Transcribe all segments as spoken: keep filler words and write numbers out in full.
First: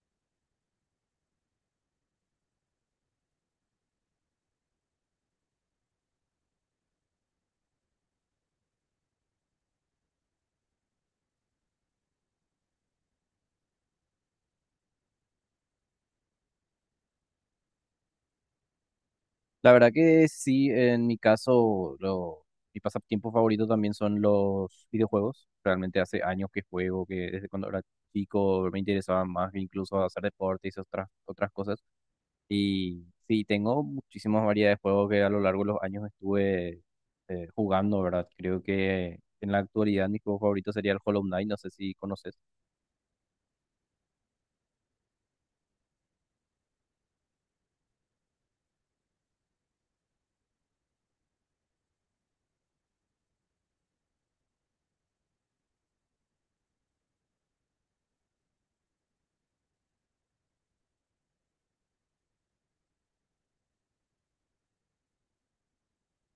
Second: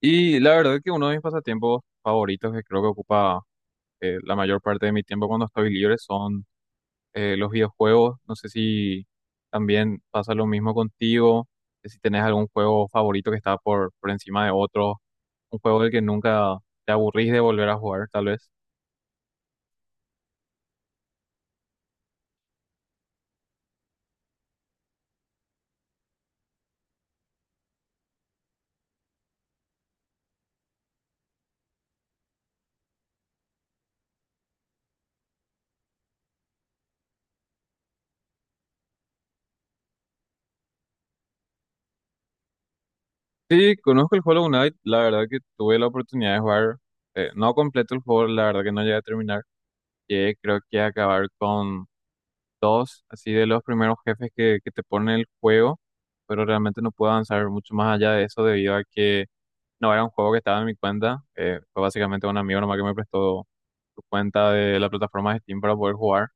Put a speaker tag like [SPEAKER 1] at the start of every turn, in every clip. [SPEAKER 1] Y la verdad que uno de mis pasatiempos favoritos que creo que ocupa, eh, la mayor parte de mi tiempo cuando estoy libre son, eh, los videojuegos. No sé si también pasa lo mismo contigo, eh, si tenés algún juego favorito que está por, por encima de otro, un juego del que nunca te aburrís de volver a jugar, tal vez.
[SPEAKER 2] La verdad que sí, en mi caso, lo, mi pasatiempo favorito también son los videojuegos. Realmente hace años que juego, que desde cuando era chico me interesaba más que incluso hacer deporte y otras, otras cosas. Y sí, tengo muchísimas variedades de juegos que a lo largo de los años estuve eh, jugando, ¿verdad? Creo que en la actualidad mi juego favorito sería el Hollow Knight, no sé si conoces.
[SPEAKER 1] Sí, conozco el Hollow Knight, la verdad que tuve la oportunidad de jugar, eh, no completo el juego, la verdad que no llegué a terminar, llegué creo que a acabar con dos, así de los primeros jefes que, que te pone el juego, pero realmente no pude avanzar mucho más allá de eso debido a que no era un juego que estaba en mi cuenta, eh, fue básicamente un amigo nomás que me prestó su cuenta de la plataforma de Steam para poder jugar,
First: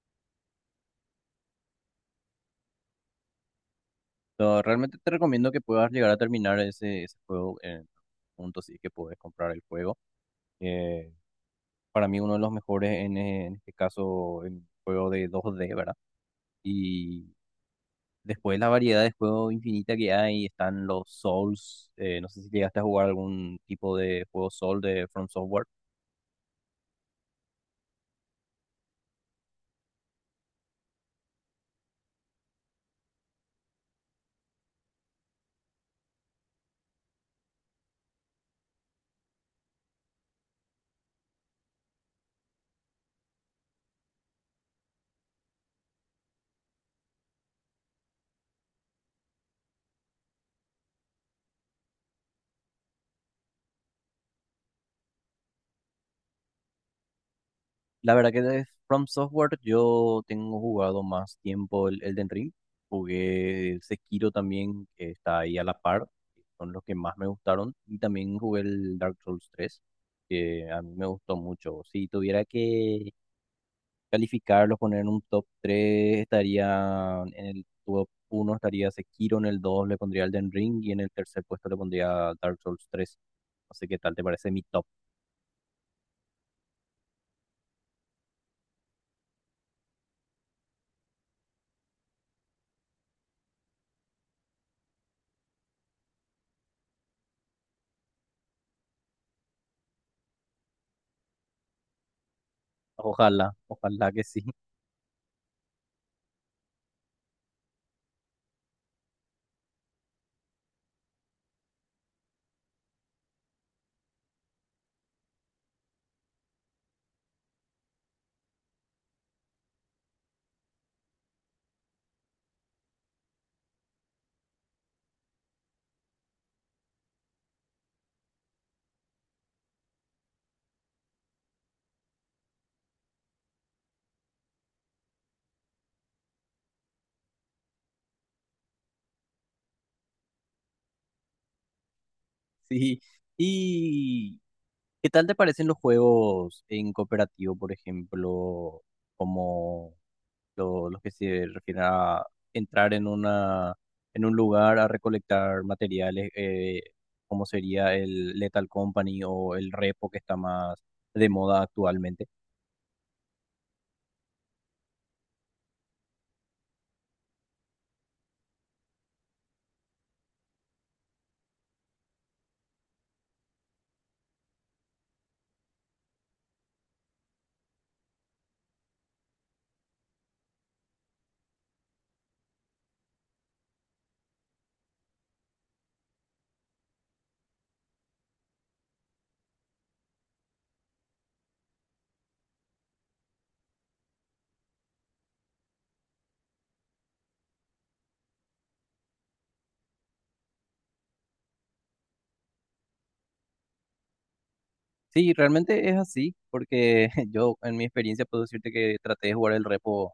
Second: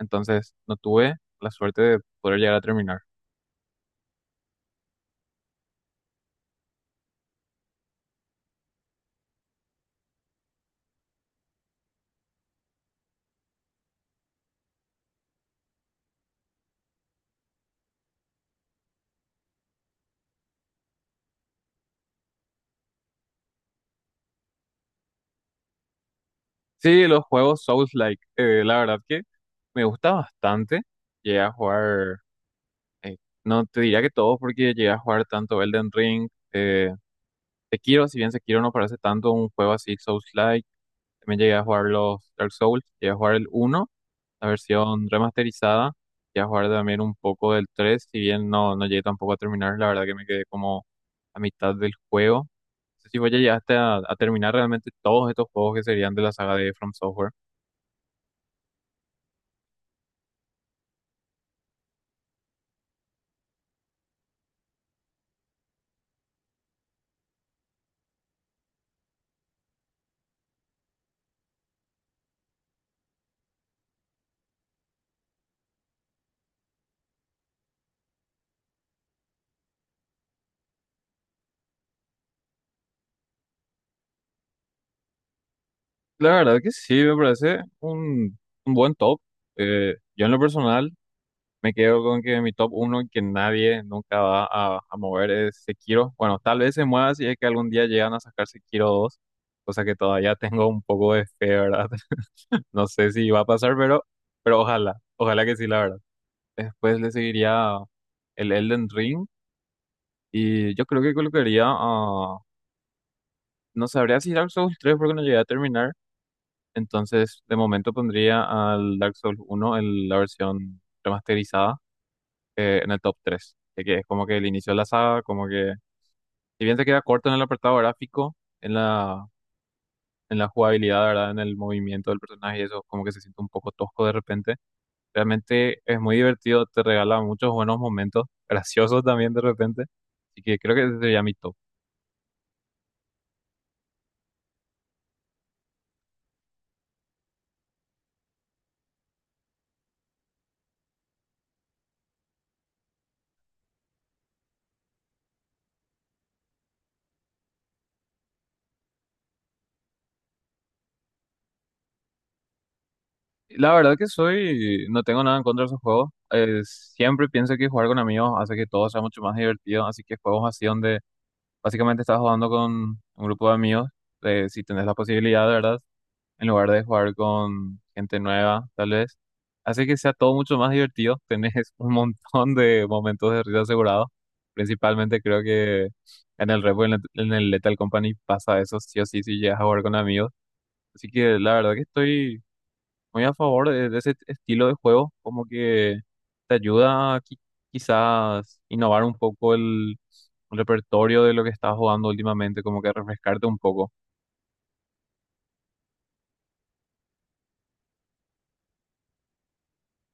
[SPEAKER 1] entonces no tuve la suerte de poder llegar a terminar.
[SPEAKER 2] Pero realmente te recomiendo que puedas llegar a terminar ese, ese juego en punto, sí que puedes comprar el juego. Eh, para mí uno de los mejores en, eh, en este caso el juego de dos de, ¿verdad? Y después la variedad de juegos infinita que hay, están los Souls, eh, no sé si llegaste a jugar algún tipo de juego Soul de From Software.
[SPEAKER 1] Sí, los juegos Souls-like, eh, la verdad que me gusta bastante, llegué a jugar, eh, no te diría que todos porque llegué a jugar tanto Elden Ring, eh, Sekiro. Si bien Sekiro no parece tanto un juego así souls, también llegué a jugar los Dark Souls, llegué a jugar el uno, la versión remasterizada, llegué a jugar también un poco del tres, si bien no, no llegué tampoco a terminar, la verdad que me quedé como a mitad del juego. No sé si vos ya llegaste a, a terminar realmente todos estos juegos que serían de la saga de From Software.
[SPEAKER 2] La verdad que de From Software yo tengo jugado más tiempo el Elden Ring, jugué el Sekiro también, que está ahí a la par, son los que más me gustaron, y también jugué el Dark Souls tres que a mí me gustó mucho. Si tuviera que calificarlos, poner en un top tres, estaría en el top uno estaría Sekiro, en el dos le pondría Elden Ring y en el tercer puesto le pondría Dark Souls tres. No sé qué tal te parece mi top.
[SPEAKER 1] La verdad que sí, me parece un, un buen top. Eh, yo en lo personal me quedo con que mi top uno que nadie nunca va a, a mover es Sekiro. Bueno, tal vez se mueva si es que algún día llegan a sacar Sekiro dos, cosa que todavía tengo un poco de fe, ¿verdad? No sé si va a
[SPEAKER 2] Ojalá,
[SPEAKER 1] pasar, pero,
[SPEAKER 2] ojalá que sí.
[SPEAKER 1] pero ojalá, ojalá que sí, la verdad. Después le seguiría el Elden Ring y yo creo que colocaría a... No sabría si Dark Souls tres porque no llegué a terminar, entonces de momento pondría al Dark Souls uno en la versión remasterizada, eh, en el top tres, que que es como que el inicio de la saga, como que, si bien se queda corto en el apartado gráfico, en la, en la jugabilidad, ¿verdad? En el movimiento del personaje y eso, como que se siente un poco tosco de repente. Realmente es muy divertido, te regala muchos buenos momentos, graciosos también de repente. Así que creo que ese sería mi top.
[SPEAKER 2] Sí. ¿Y qué tal te parecen los juegos en cooperativo, por ejemplo, como lo- los que se refieren a entrar en una, en un lugar a recolectar materiales, eh, como sería el Lethal Company o el Repo, que está más de moda actualmente?
[SPEAKER 1] La verdad que soy, no tengo nada en contra de esos juegos. Eh, siempre pienso que jugar con amigos hace que todo sea mucho más divertido. Así que juegos así donde básicamente estás jugando con un grupo de amigos, eh, si tenés la posibilidad, ¿verdad? En lugar de jugar con gente nueva, tal vez. Hace que sea todo mucho más divertido. Tenés un montón de momentos de risa asegurados. Principalmente creo que en el Repo y en el en el Lethal Company pasa eso sí o sí si llegas a jugar con amigos. Así que la verdad que estoy muy a favor de, de ese estilo de juego, como que te ayuda a qui- quizás innovar un poco el el repertorio de lo que estás jugando últimamente, como que refrescarte un poco.
[SPEAKER 2] Sí, realmente es así, porque yo en mi experiencia puedo decirte que traté de jugar el repo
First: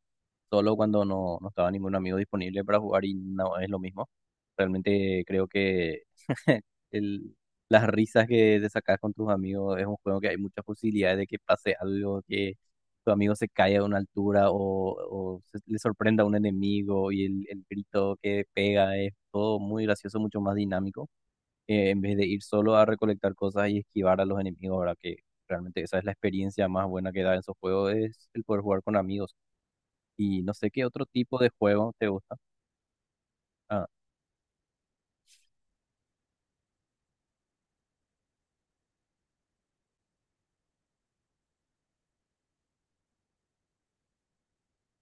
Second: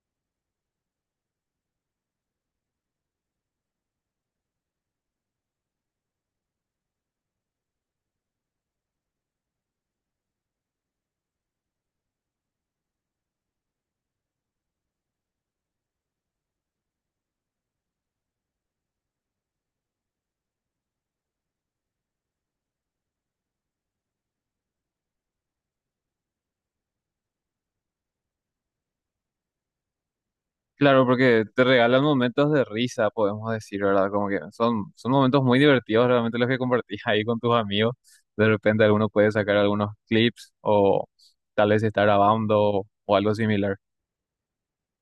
[SPEAKER 2] solo cuando no, no estaba ningún amigo disponible para jugar, y no es lo mismo. Realmente creo que el- las risas que te sacas con tus amigos. Es un juego que hay muchas posibilidades de que pase algo, que tu amigo se caiga a una altura o, o se- le sorprenda a un enemigo y el, el grito que pega es todo muy gracioso, mucho más dinámico, eh, en vez de ir solo a recolectar cosas y esquivar a los enemigos, ¿verdad? Que realmente esa es la experiencia más buena que da en esos juegos, es el poder jugar con amigos. Y no sé qué
[SPEAKER 1] Claro,
[SPEAKER 2] otro tipo
[SPEAKER 1] porque
[SPEAKER 2] de
[SPEAKER 1] te
[SPEAKER 2] juego
[SPEAKER 1] regalan
[SPEAKER 2] te gusta.
[SPEAKER 1] momentos de risa, podemos decir,
[SPEAKER 2] Ah,
[SPEAKER 1] ¿verdad? Como que son, son momentos muy divertidos realmente los que compartís ahí con tus amigos. De repente alguno puede sacar algunos clips o tal vez estar grabando o algo similar.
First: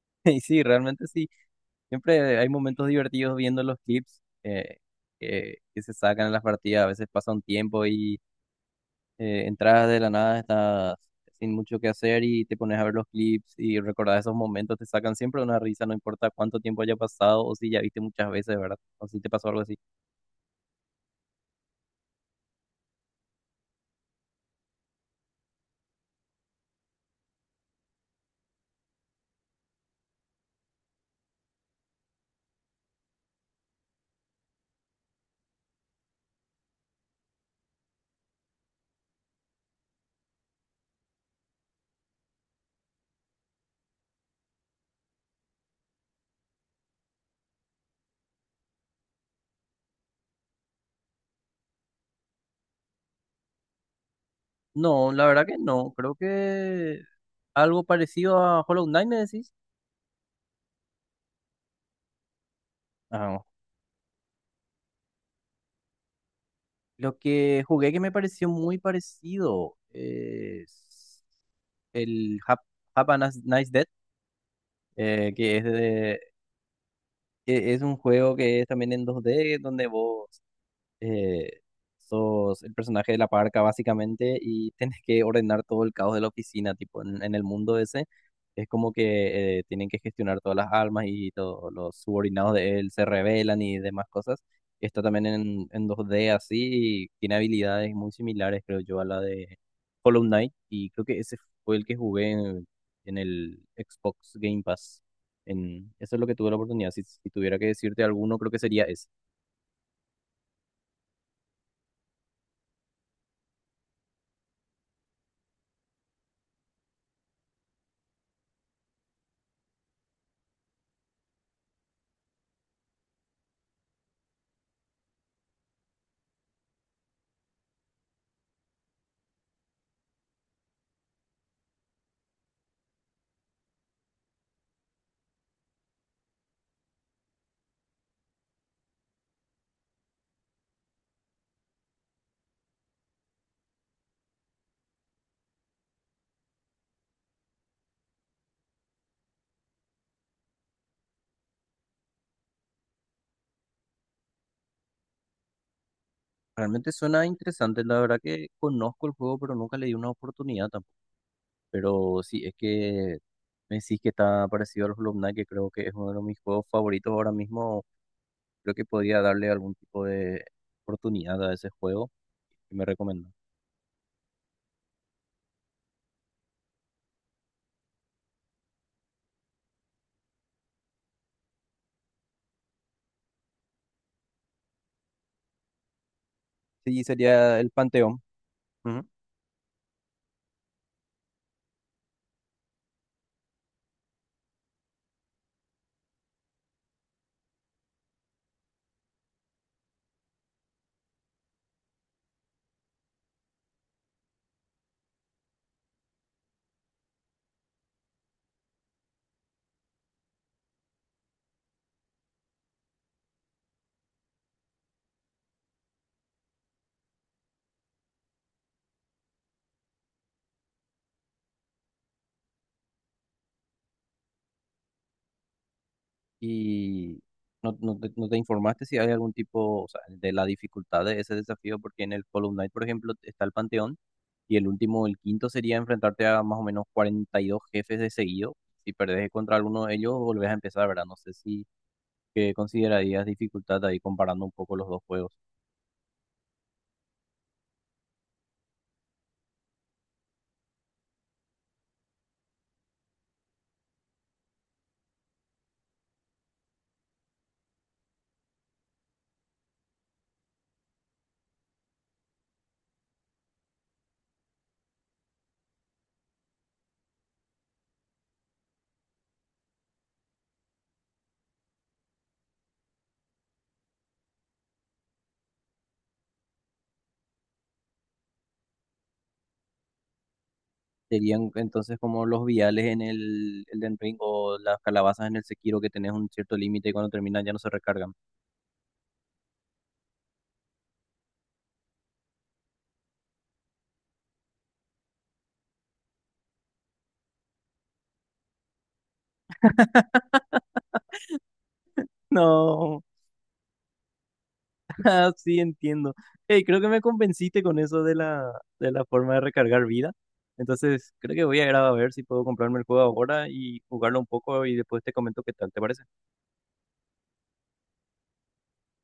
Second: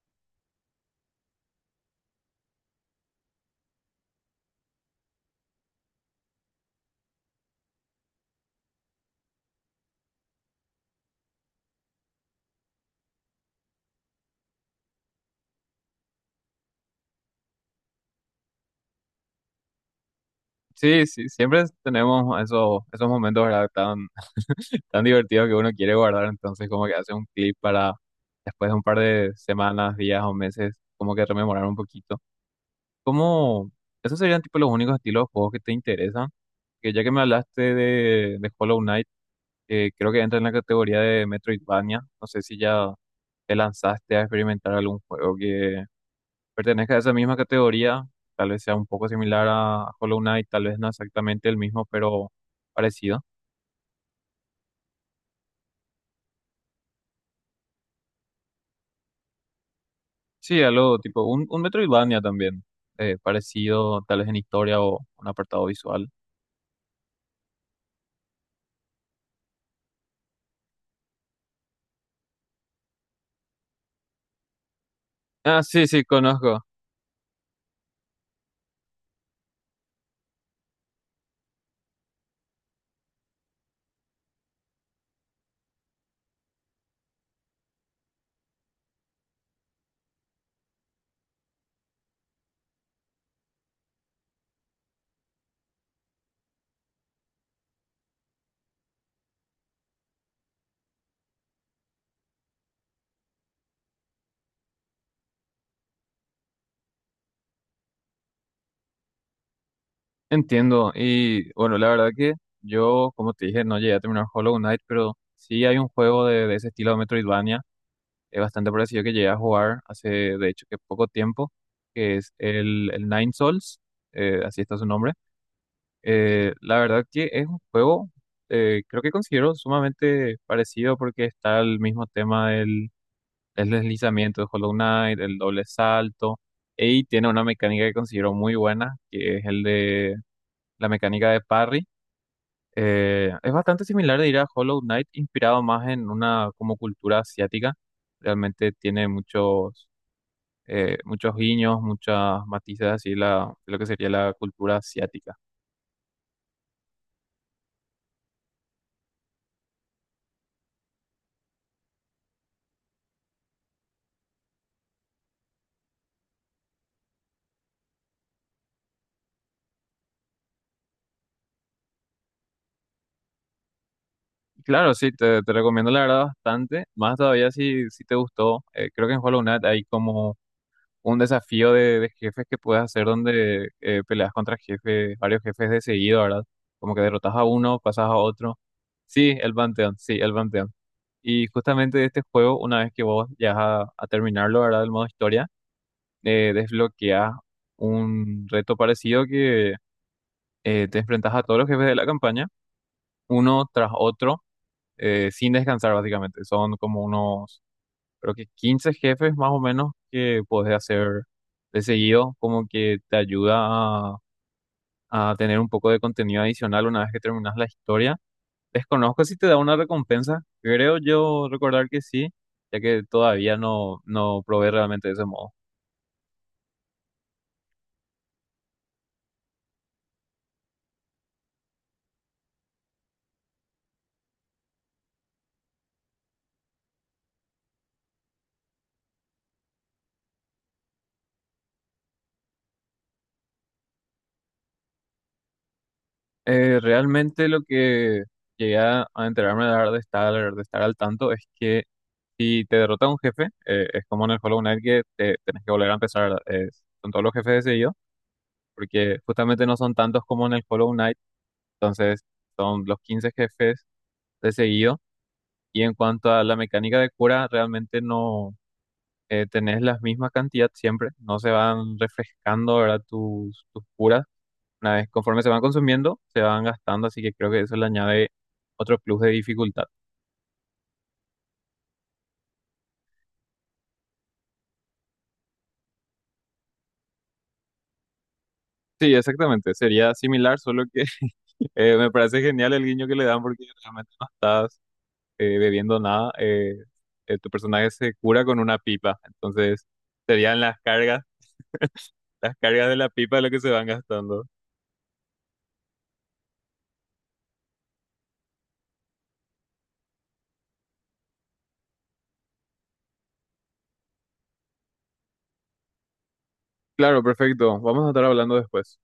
[SPEAKER 2] y sí, realmente sí, siempre hay momentos divertidos viendo los clips, eh, que, que se sacan en las partidas. A veces pasa un tiempo y eh, entras de la nada, estás sin mucho que hacer y te pones a ver los clips y recordar esos momentos, te sacan siempre una risa, no importa cuánto tiempo haya pasado o si ya viste muchas veces, ¿verdad? O si te pasó algo así.
[SPEAKER 1] Sí, sí, siempre tenemos esos, esos momentos, ¿verdad? Tan, tan divertidos que uno quiere guardar, entonces como que hace un clip para después de un par de semanas, días o meses, como que rememorar un poquito. ¿Cómo? ¿Esos serían tipo los únicos estilos de juegos que te interesan? Que ya que me hablaste de, de Hollow Knight, eh, creo que entra en la categoría de Metroidvania. No sé si ya te lanzaste a experimentar algún juego que pertenezca a esa misma categoría. Tal vez sea un poco similar a a Hollow Knight, tal vez no exactamente el mismo, pero parecido.
[SPEAKER 2] No, la verdad que no. Creo que algo parecido a Hollow Knight, me decís.
[SPEAKER 1] Sí, algo tipo un, un Metroidvania también, eh,
[SPEAKER 2] Ah,
[SPEAKER 1] parecido tal vez en historia o un apartado visual.
[SPEAKER 2] lo que jugué que me pareció muy parecido es el Hap- Have a Nice Nice Death, eh, que es,
[SPEAKER 1] Ah, sí, sí,
[SPEAKER 2] de-
[SPEAKER 1] conozco.
[SPEAKER 2] que es un juego que es también en dos de, donde vos eh, sos el personaje de la parca, básicamente, y tenés que ordenar todo el caos de la oficina, tipo en, en el mundo ese, es como que eh, tienen que gestionar todas las almas y todos los subordinados de él se rebelan y demás cosas. Está también en, en dos de así, y tiene habilidades muy similares, creo yo, a la de Hollow Knight, y creo que ese fue el que jugué en, en el Xbox Game Pass. En, eso es lo que tuve la oportunidad. Si, si tuviera que decirte alguno, creo que sería ese.
[SPEAKER 1] Entiendo, y bueno, la verdad que yo, como te dije, no llegué a terminar Hollow Knight, pero sí hay un juego de, de ese estilo de Metroidvania, es bastante parecido que llegué a jugar hace, de hecho, que poco tiempo, que es el, el Nine Souls, eh, así está su nombre. Eh, la verdad que es un juego, eh, creo que considero sumamente parecido porque está el mismo tema del, del deslizamiento de Hollow Knight, el doble salto, y tiene una mecánica que considero muy buena, que es el de la mecánica de parry, eh, es bastante similar, diría, a Hollow Knight, inspirado más en una como cultura asiática. Realmente tiene muchos, eh, muchos guiños, muchas matices así la, de lo que sería la cultura asiática.
[SPEAKER 2] Realmente suena interesante, la verdad que conozco el juego, pero nunca le di una oportunidad tampoco. Pero sí, es que me decís que está parecido al Hollow Knight, que creo que es uno de mis juegos favoritos ahora mismo. Creo que podría darle algún tipo de oportunidad a ese juego que me recomienda.
[SPEAKER 1] Y claro, sí, te, te recomiendo la verdad bastante. Más todavía si, si te gustó. eh, creo que en Hollow Knight hay como un desafío de, de jefes que puedes hacer donde eh, peleas contra jefes, varios jefes de seguido, ¿verdad? Como que
[SPEAKER 2] Sí,
[SPEAKER 1] derrotas a
[SPEAKER 2] sería el
[SPEAKER 1] uno, pasas a
[SPEAKER 2] Panteón.
[SPEAKER 1] otro.
[SPEAKER 2] Ujú.
[SPEAKER 1] Sí, el Panteón, sí, el Panteón. Y justamente de este juego, una vez que vos llegas a, a terminarlo, ¿verdad? El modo historia, eh, desbloqueas un reto parecido que eh, te enfrentas a todos los jefes de la campaña, uno tras otro, eh, sin descansar básicamente. Son como unos, creo que quince jefes más o menos que podés hacer de seguido, como que te ayuda a, a tener un poco de contenido adicional una vez que terminas la historia. Desconozco si te da una recompensa, creo yo recordar que sí, ya que todavía no, no probé realmente de ese modo.
[SPEAKER 2] Y no, no te, no te informaste si hay algún tipo, o sea, de la dificultad de ese desafío, porque en el Hollow Knight, por ejemplo, está el Panteón. Y el último, el quinto, sería enfrentarte a más o menos cuarenta y dos jefes de seguido. Si perdés contra alguno de ellos, volvés a empezar, ¿verdad? No sé si que considerarías dificultad ahí comparando un poco los dos juegos.
[SPEAKER 1] Eh, realmente lo que llegué a a enterarme de de estar, de estar al tanto es que si te derrota un jefe, eh, es como en el Hollow Knight que te, tenés que volver a empezar, eh, con todos los jefes de, porque justamente no son tantos como en el Hollow Knight, entonces son los quince jefes de seguido. Y en cuanto a la mecánica de cura, realmente no, eh, tenés la misma cantidad siempre, no se van refrescando ahora tus, tus curas. Una vez conforme se van consumiendo, se van gastando, así que creo que eso le añade otro plus de dificultad.
[SPEAKER 2] Serían entonces como los viales en el Elden Ring o las calabazas en el Sekiro, que tenés un cierto límite y cuando terminan ya no se recargan.
[SPEAKER 1] Sí, exactamente, sería similar, solo que eh, me parece genial el guiño que le dan porque realmente no estás, eh, bebiendo nada, eh, eh, tu personaje se cura con una pipa. Entonces, serían las cargas, las cargas de
[SPEAKER 2] No,
[SPEAKER 1] la pipa lo que se van gastando.
[SPEAKER 2] ah, sí, entiendo. Hey, creo que me convenciste con eso de la, de la forma de recargar vida. Entonces, creo que voy a ir a ver si puedo comprarme el juego ahora y jugarlo un poco y después te comento qué tal, ¿te parece?
[SPEAKER 1] Claro, perfecto. Vamos a estar hablando después.